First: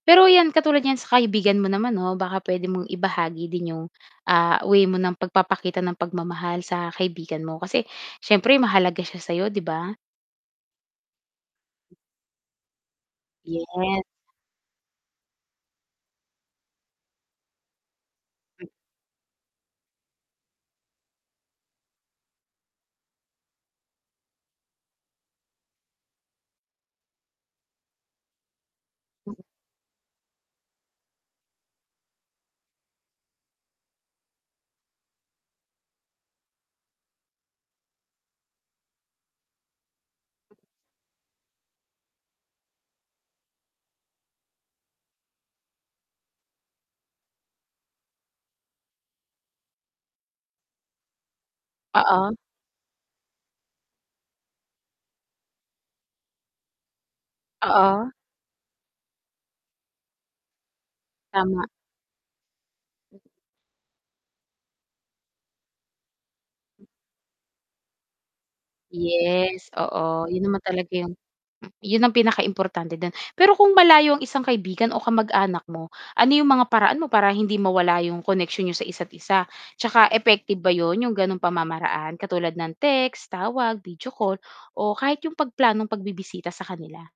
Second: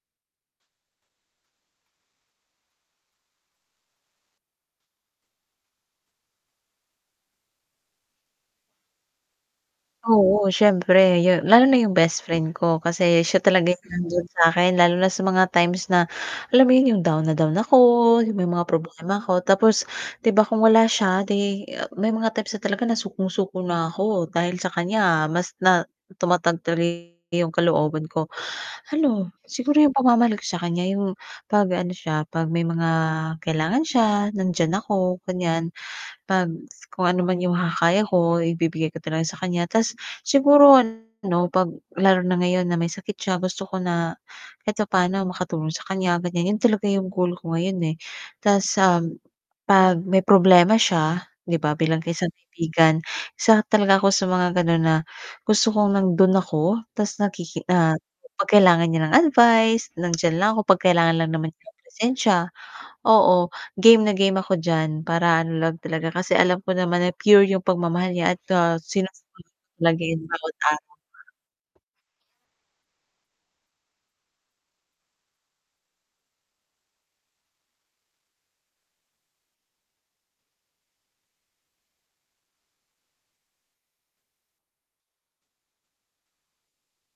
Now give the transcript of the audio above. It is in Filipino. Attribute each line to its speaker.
Speaker 1: Pero ‘yan, katulad niyan sa kaibigan mo naman 'no, baka puwede mong ibahagi din yung, ah, way mo ng pagpapakita ng pagmamahal sa kaibigan mo, kasi siyempre mahalaga siya sa'yo, 'di ba?
Speaker 2: Oo, siyempre yu lalo na yung bestfriend ko kasi siya talaga yung
Speaker 1: Yes.
Speaker 2: nandiyan sa'kin lalo na sa mga times na alam mo yun, yung down na down ako, yung may mga
Speaker 1: M
Speaker 2: problema ‘ko. Tapos, 'di ba kung wala siya 'di, a may mga times na talaga na sukong-suko na ako, dahil sa kaniya mas na tumatag tuloy yung kalooban ko. Ano, siguro yung pagmamahal ko sa kaniya yung 'pag ano siya, 'pag may mga kailangan siya nandiyan ako, ganiyan. 'Pag kung ano man yung makakaya ko, ibibigay ko talaga sa kaniya. Ta’s siguro ano, 'pag lalo na ngayon na may sakit siya, gusto ko na kahit papaano makatulong sa kaniya ganiyan, yun talaga yung goal ko ngayon, eh. Ta's, um, 'pag may problema siya 'di ba, bilang isang
Speaker 1: Oo.
Speaker 2: kaibigan isa talaga ako sa mga gano'n na, gusto kong nando'n ako ta's nakiki ah,
Speaker 1: Oo.
Speaker 2: 'pag kailangan niya ng advice, nandiyan lang ako pag kailangan lang naman
Speaker 1: Tama.
Speaker 2: niya ng presensya. Oo, game na game ako diyan para ano lang talaga, kasi alam ko naman na pure yung pagmamahal niya at, ah, sinasamahan
Speaker 1: Yes,
Speaker 2: ko talaga yung
Speaker 1: oo. 'yun
Speaker 2: bawat
Speaker 1: naman talaga
Speaker 2: araw.
Speaker 1: yung m 'yun ang pinakaimportante do'n. Pero kung malayo ang isang kaibigan o kamag-anak mo, ano 'yong mga paraan mo para hindi mawala yung koneksyon niyo sa isa't isa? Tsaka effective ba 'yon, yung ganong pamamaraan, katulad ng text, tawag, video call o kahit 'yong pagplanong pagbibisita sa kanila?